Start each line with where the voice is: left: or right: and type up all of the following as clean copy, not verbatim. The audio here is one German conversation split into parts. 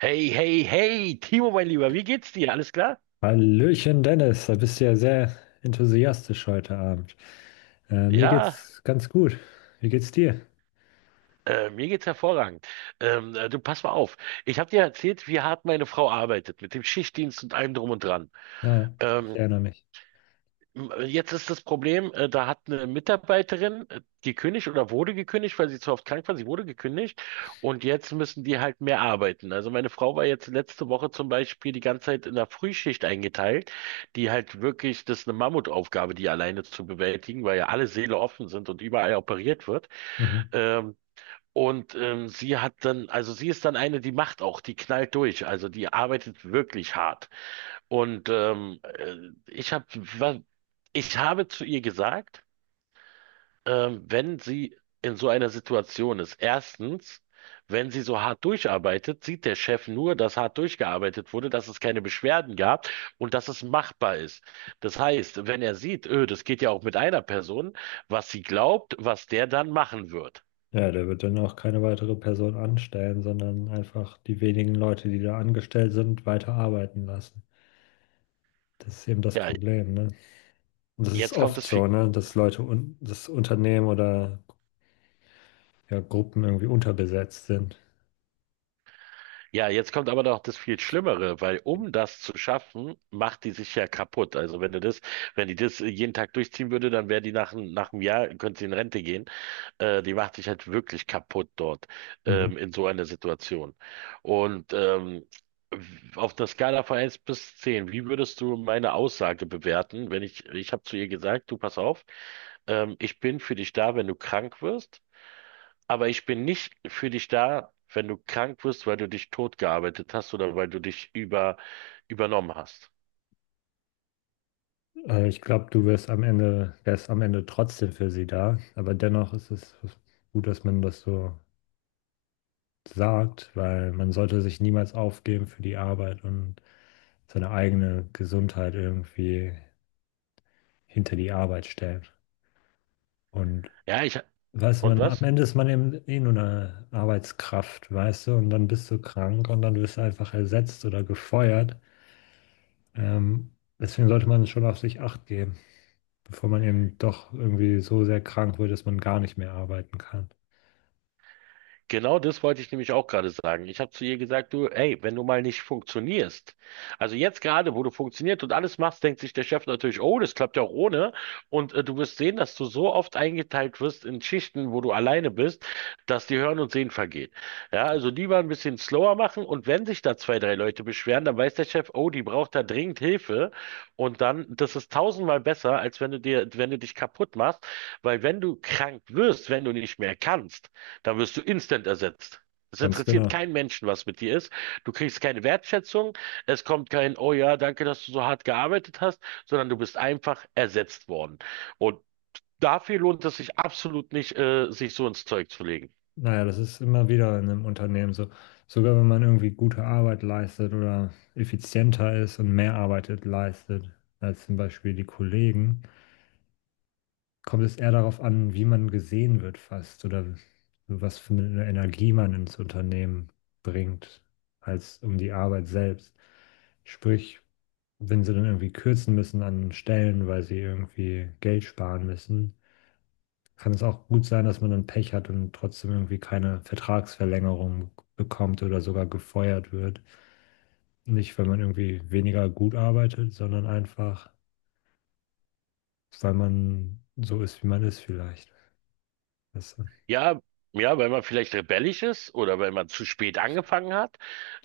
right: Hey, hey, hey, Timo, mein Lieber, wie geht's dir? Alles klar?
left: Hallöchen Dennis, da bist du ja sehr enthusiastisch heute Abend. Mir
right: Ja,
left: geht's ganz gut. Wie geht's dir?
right: mir geht's hervorragend. Du, pass mal auf. Ich habe dir erzählt, wie hart meine Frau arbeitet, mit dem Schichtdienst und allem drum und dran.
left: Na, ich
right: Ähm,
left: erinnere mich.
right: Jetzt ist das Problem, da hat eine Mitarbeiterin gekündigt oder wurde gekündigt, weil sie zu oft krank war. Sie wurde gekündigt und jetzt müssen die halt mehr arbeiten. Also meine Frau war jetzt letzte Woche zum Beispiel die ganze Zeit in der Frühschicht eingeteilt, die halt wirklich, das ist eine Mammutaufgabe, die alleine zu bewältigen, weil ja alle Säle offen sind und überall operiert wird.
left: Mhm.
right: Ähm, Und sie hat dann, also sie ist dann eine, die macht auch, die knallt durch, also die arbeitet wirklich hart. Und ich hab, wa- ich habe zu ihr gesagt, wenn sie in so einer Situation ist, erstens, wenn sie so hart durcharbeitet, sieht der Chef nur, dass hart durchgearbeitet wurde, dass es keine Beschwerden gab und dass es machbar ist. Das heißt, wenn er sieht, das geht ja auch mit einer Person, was sie glaubt, was der dann machen wird.
left: Ja, der wird dann auch keine weitere Person anstellen, sondern einfach die wenigen Leute, die da angestellt sind, weiter arbeiten lassen. Das ist eben das
right: Ja,
left: Problem, ne? Und das ist
right: jetzt kommt
left: oft
right: das
left: so, ne, dass Leute und das Unternehmen oder ja, Gruppen irgendwie unterbesetzt sind.
right: Ja, jetzt kommt aber noch das viel Schlimmere, weil um das zu schaffen, macht die sich ja kaputt. Also wenn du das, wenn die das jeden Tag durchziehen würde, dann wäre die nach, nach einem Jahr, könnte sie in Rente gehen. Die macht sich halt wirklich kaputt dort,
left: Mhm.
right: in so einer Situation. Und ähm, auf einer Skala von 1 bis 10, wie würdest du meine Aussage bewerten, wenn ich habe zu ihr gesagt, du pass auf, ich bin für dich da, wenn du krank wirst. Aber ich bin nicht für dich da, wenn du krank wirst, weil du dich totgearbeitet hast oder weil du dich übernommen hast.
left: Ich glaube, du wirst am Ende, wärst am Ende trotzdem für sie da. Aber dennoch ist es gut, dass man das so sagt, weil man sollte sich niemals aufgeben für die Arbeit und seine eigene Gesundheit irgendwie hinter die Arbeit stellen. Und
right: Ja, ich,
left: weiß
right: und
left: man, am
right: was?
left: Ende ist man eben eh nur eine Arbeitskraft, weißt du, und dann bist du krank und dann wirst du einfach ersetzt oder gefeuert. Ähm, Deswegen sollte man schon auf sich Acht geben, bevor man eben doch irgendwie so sehr krank wird, dass man gar nicht mehr arbeiten kann.
right: Genau das wollte ich nämlich auch gerade sagen. Ich habe zu ihr gesagt, du, ey, wenn du mal nicht funktionierst, also jetzt gerade, wo du funktioniert und alles machst, denkt sich der Chef natürlich, oh, das klappt ja auch ohne. Und du wirst sehen, dass du so oft eingeteilt wirst in Schichten, wo du alleine bist, dass dir Hören und Sehen vergeht. Ja, also lieber ein bisschen slower machen und wenn sich da zwei, drei Leute beschweren, dann weiß der Chef, oh, die braucht da dringend Hilfe. Und dann, das ist tausendmal besser, als wenn du dir, wenn du dich kaputt machst, weil wenn du krank wirst, wenn du nicht mehr kannst, da wirst du instant ersetzt. Es
left: Ganz
right: interessiert
left: genau.
right: keinen Menschen, was mit dir ist. Du kriegst keine Wertschätzung. Es kommt kein, oh ja, danke, dass du so hart gearbeitet hast, sondern du bist einfach ersetzt worden. Und dafür lohnt es sich absolut nicht, sich so ins Zeug zu legen.
left: Naja, das ist immer wieder in einem Unternehmen so. Sogar wenn man irgendwie gute Arbeit leistet oder effizienter ist und mehr arbeitet leistet als zum Beispiel die Kollegen, kommt es eher darauf an, wie man gesehen wird fast oder was für eine Energie man ins Unternehmen bringt, als um die Arbeit selbst. Sprich, wenn sie dann irgendwie kürzen müssen an Stellen, weil sie irgendwie Geld sparen müssen, kann es auch gut sein, dass man dann Pech hat und trotzdem irgendwie keine Vertragsverlängerung bekommt oder sogar gefeuert wird. Nicht, weil man irgendwie weniger gut arbeitet, sondern einfach, weil man so ist, wie man ist vielleicht. Das,
right: Ja, ja, weil man vielleicht rebellisch ist oder weil man zu spät angefangen hat,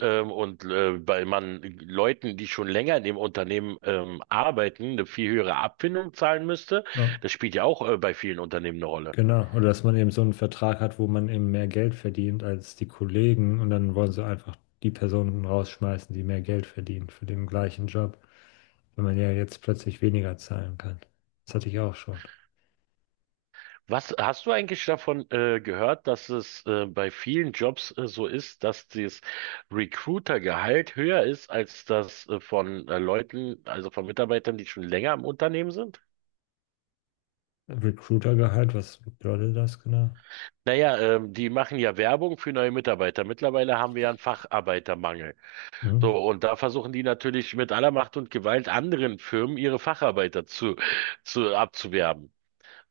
right: weil man Leuten, die schon länger in dem Unternehmen arbeiten, eine viel höhere Abfindung zahlen müsste.
left: ja.
right: Das spielt ja auch bei vielen Unternehmen eine Rolle.
left: Genau, oder dass man eben so einen Vertrag hat, wo man eben mehr Geld verdient als die Kollegen und dann wollen sie einfach die Personen rausschmeißen, die mehr Geld verdienen für den gleichen Job, wenn man ja jetzt plötzlich weniger zahlen kann. Das hatte ich auch schon.
right: Was hast du eigentlich davon gehört, dass es bei vielen Jobs so ist, dass das Recruiter-Gehalt höher ist als das von Leuten, also von Mitarbeitern, die schon länger im Unternehmen sind?
left: Recruitergehalt, was bedeutet das genau?
right: Naja, die machen ja Werbung für neue Mitarbeiter. Mittlerweile haben wir ja einen Facharbeitermangel. So,
left: Mhm.
right: und da versuchen die natürlich mit aller Macht und Gewalt anderen Firmen ihre Facharbeiter zu abzuwerben.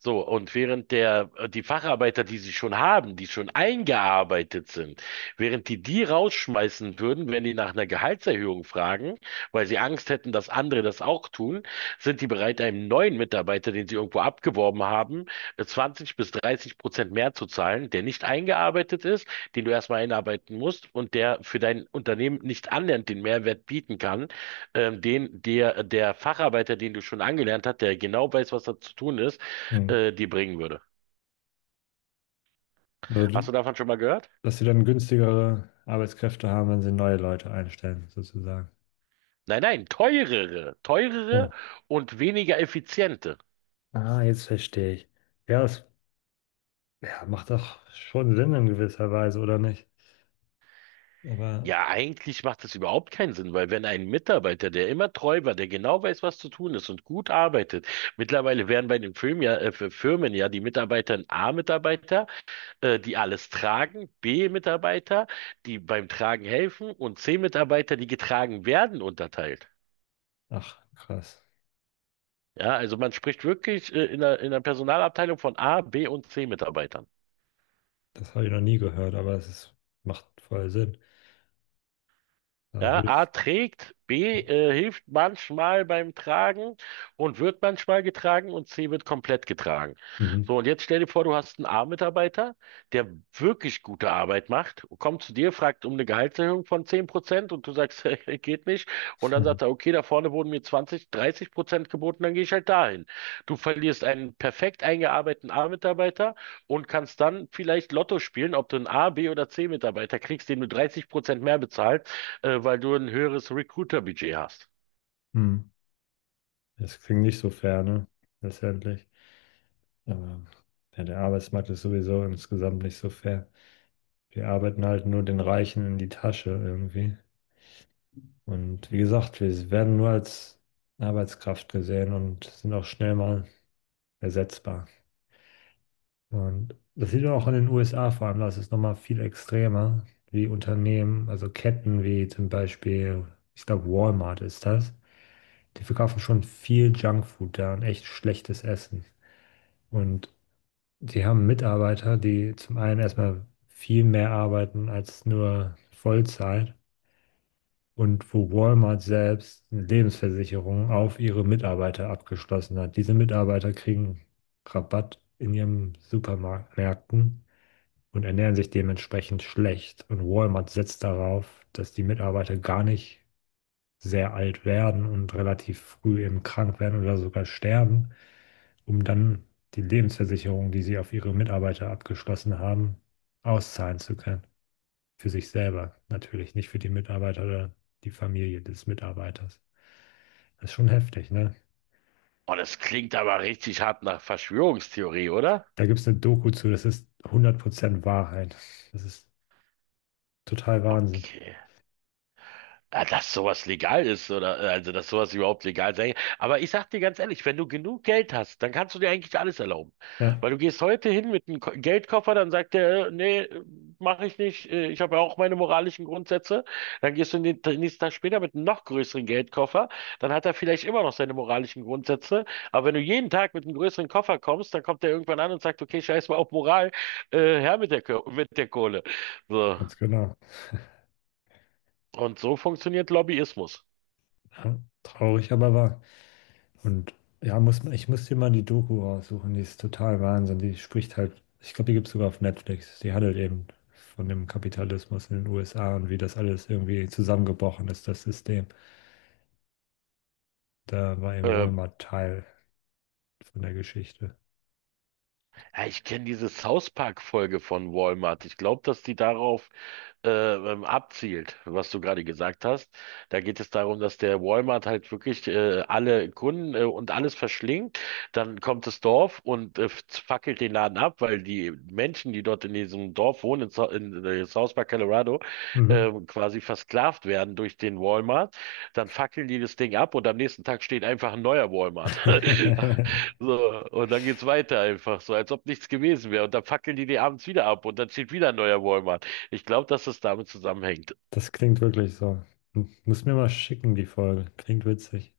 right: So, und während die Facharbeiter, die sie schon haben, die schon eingearbeitet sind, während die die rausschmeißen würden, wenn die nach einer Gehaltserhöhung fragen, weil sie Angst hätten, dass andere das auch tun, sind die bereit, einem neuen Mitarbeiter, den sie irgendwo abgeworben haben, 20 bis 30% mehr zu zahlen, der nicht eingearbeitet ist, den du erstmal einarbeiten musst und der für dein Unternehmen nicht annähernd den Mehrwert bieten kann, den der Facharbeiter, den du schon angelernt hast, der genau weiß, was da zu tun ist,
left: Mhm.
right: dir bringen würde.
left: Also,
right: Hast
left: die-
right: du davon schon mal gehört?
left: Dass sie dann günstigere Arbeitskräfte haben, wenn sie neue Leute einstellen, sozusagen.
right: Nein, nein, teurere, teurere
left: So.
right: und weniger effiziente.
left: Ah, jetzt verstehe ich. Ja, das ja, macht doch schon Sinn in gewisser Weise, oder nicht? Aber
right: Ja, eigentlich macht das überhaupt keinen Sinn, weil wenn ein Mitarbeiter, der immer treu war, der genau weiß, was zu tun ist und gut arbeitet, mittlerweile werden bei den Firmen ja, für Firmen ja die Mitarbeiter ein A-Mitarbeiter, die alles tragen, B-Mitarbeiter, die beim Tragen helfen und C-Mitarbeiter, die getragen werden, unterteilt.
left: Ach, krass.
right: Ja, also man spricht wirklich, in der Personalabteilung von A, B und C-Mitarbeitern.
left: Das habe ich noch nie gehört, aber es ist, macht voll Sinn. Da
right: Ja,
left: würde
right: A
left: ich.
right: trägt, B hilft manchmal beim Tragen und wird manchmal getragen und C wird komplett getragen.
left: Mhm.
right: So, und jetzt stell dir vor, du hast einen A-Mitarbeiter, der wirklich gute Arbeit macht, kommt zu dir, fragt um eine Gehaltserhöhung von 10% und du sagst, hey, geht nicht. Und dann sagt er, okay, da vorne wurden mir 20-30% geboten, dann gehe ich halt dahin. Du verlierst einen perfekt eingearbeiteten A-Mitarbeiter und kannst dann vielleicht Lotto spielen, ob du einen A, B oder C-Mitarbeiter kriegst, den du 30% mehr bezahlst weil du ein höheres Recruiter-Budget hast.
left: Mhm. Das klingt nicht so fair, ne? Letztendlich. Aber ja, der Arbeitsmarkt ist sowieso insgesamt nicht so fair. Wir arbeiten halt nur den Reichen in die Tasche irgendwie. Und wie gesagt, wir werden nur als Arbeitskraft gesehen und sind auch schnell mal ersetzbar. Und das sieht man auch in den USA vor allem, da ist es nochmal viel extremer, wie Unternehmen, also Ketten wie zum Beispiel, ich glaube Walmart ist das, die verkaufen schon viel Junkfood da und echt schlechtes Essen. Und die haben Mitarbeiter, die zum einen erstmal viel mehr arbeiten als nur Vollzeit und wo Walmart selbst eine Lebensversicherung auf ihre Mitarbeiter abgeschlossen hat. Diese Mitarbeiter kriegen Rabatt in ihren Supermärkten und ernähren sich dementsprechend schlecht. Und Walmart setzt darauf, dass die Mitarbeiter gar nicht sehr alt werden und relativ früh eben krank werden oder sogar sterben, um dann die Lebensversicherung, die sie auf ihre Mitarbeiter abgeschlossen haben, auszahlen zu können. Für sich selber natürlich, nicht für die Mitarbeiter oder die Familie des Mitarbeiters. Das ist schon heftig, ne?
right: Oh, das klingt aber richtig hart nach Verschwörungstheorie, oder?
left: Da gibt es eine Doku zu, das ist 100% Wahrheit. Das ist total Wahnsinn.
right: Okay. Ja, dass sowas legal ist oder also dass sowas überhaupt legal sein kann. Aber ich sag dir ganz ehrlich, wenn du genug Geld hast, dann kannst du dir eigentlich alles erlauben.
left: Ja,
right: Weil du gehst heute hin mit einem Geldkoffer, dann sagt der, nee, mache ich nicht, ich habe ja auch meine moralischen Grundsätze. Dann gehst du den nächsten Tag später mit einem noch größeren Geldkoffer, dann hat er vielleicht immer noch seine moralischen Grundsätze. Aber wenn du jeden Tag mit einem größeren Koffer kommst, dann kommt er irgendwann an und sagt, okay, scheiß mal auf Moral, her mit mit der Kohle. So.
left: ganz genau.
right: Und so funktioniert Lobbyismus.
left: Ja, traurig, aber wahr. Und ja, ich muss dir mal die Doku raussuchen, die ist total Wahnsinn. Die spricht halt, ich glaube, die gibt es sogar auf Netflix. Die handelt eben von dem Kapitalismus in den USA und wie das alles irgendwie zusammengebrochen ist, das System. Da war eben
right: Äh,
left: Walmart Teil von der Geschichte.
right: Ja, ich kenne diese South Park-Folge von Walmart. Ich glaube, dass die darauf abzielt, was du gerade gesagt hast. Da geht es darum, dass der Walmart halt wirklich alle Kunden und alles verschlingt. Dann kommt das Dorf und fackelt den Laden ab, weil die Menschen, die dort in diesem Dorf wohnen, in South Park, Colorado,
left: Mhm.
right: quasi versklavt werden durch den Walmart. Dann fackeln die das Ding ab und am nächsten Tag steht einfach ein neuer Walmart. So, und dann geht's weiter einfach, so als ob nichts gewesen wäre. Und dann fackeln die die abends wieder ab und dann steht wieder ein neuer Walmart. Ich glaube, dass es damit zusammenhängt.
left: Das klingt wirklich so. Hm, muss mir mal schicken, die Folge. Klingt witzig.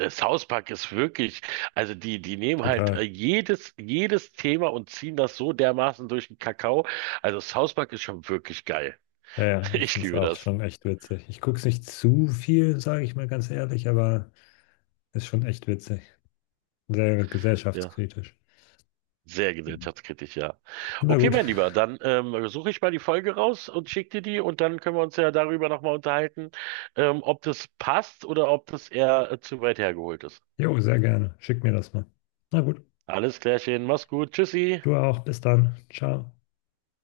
right: Der South Park ist wirklich, also die nehmen halt
left: Total.
right: jedes Thema und ziehen das so dermaßen durch den Kakao. Also South Park ist schon wirklich geil.
left: Ja, ja, ich
right: Ich
left: finde es
right: liebe
left: auch
right: das.
left: schon echt witzig. Ich gucke es nicht zu viel, sage ich mal ganz ehrlich, aber. Ist schon echt witzig. Sehr
right: Ja.
left: gesellschaftskritisch.
right: Sehr gesellschaftskritisch, ja.
left: Na
right: Okay,
left: gut.
right: mein Lieber, dann suche ich mal die Folge raus und schicke dir die und dann können wir uns ja darüber nochmal unterhalten, ob das passt oder ob das eher zu weit hergeholt ist.
left: Jo, sehr gerne. Schick mir das mal. Na gut.
right: Alles klärchen, mach's gut, tschüssi.
left: Du auch. Bis dann. Ciao.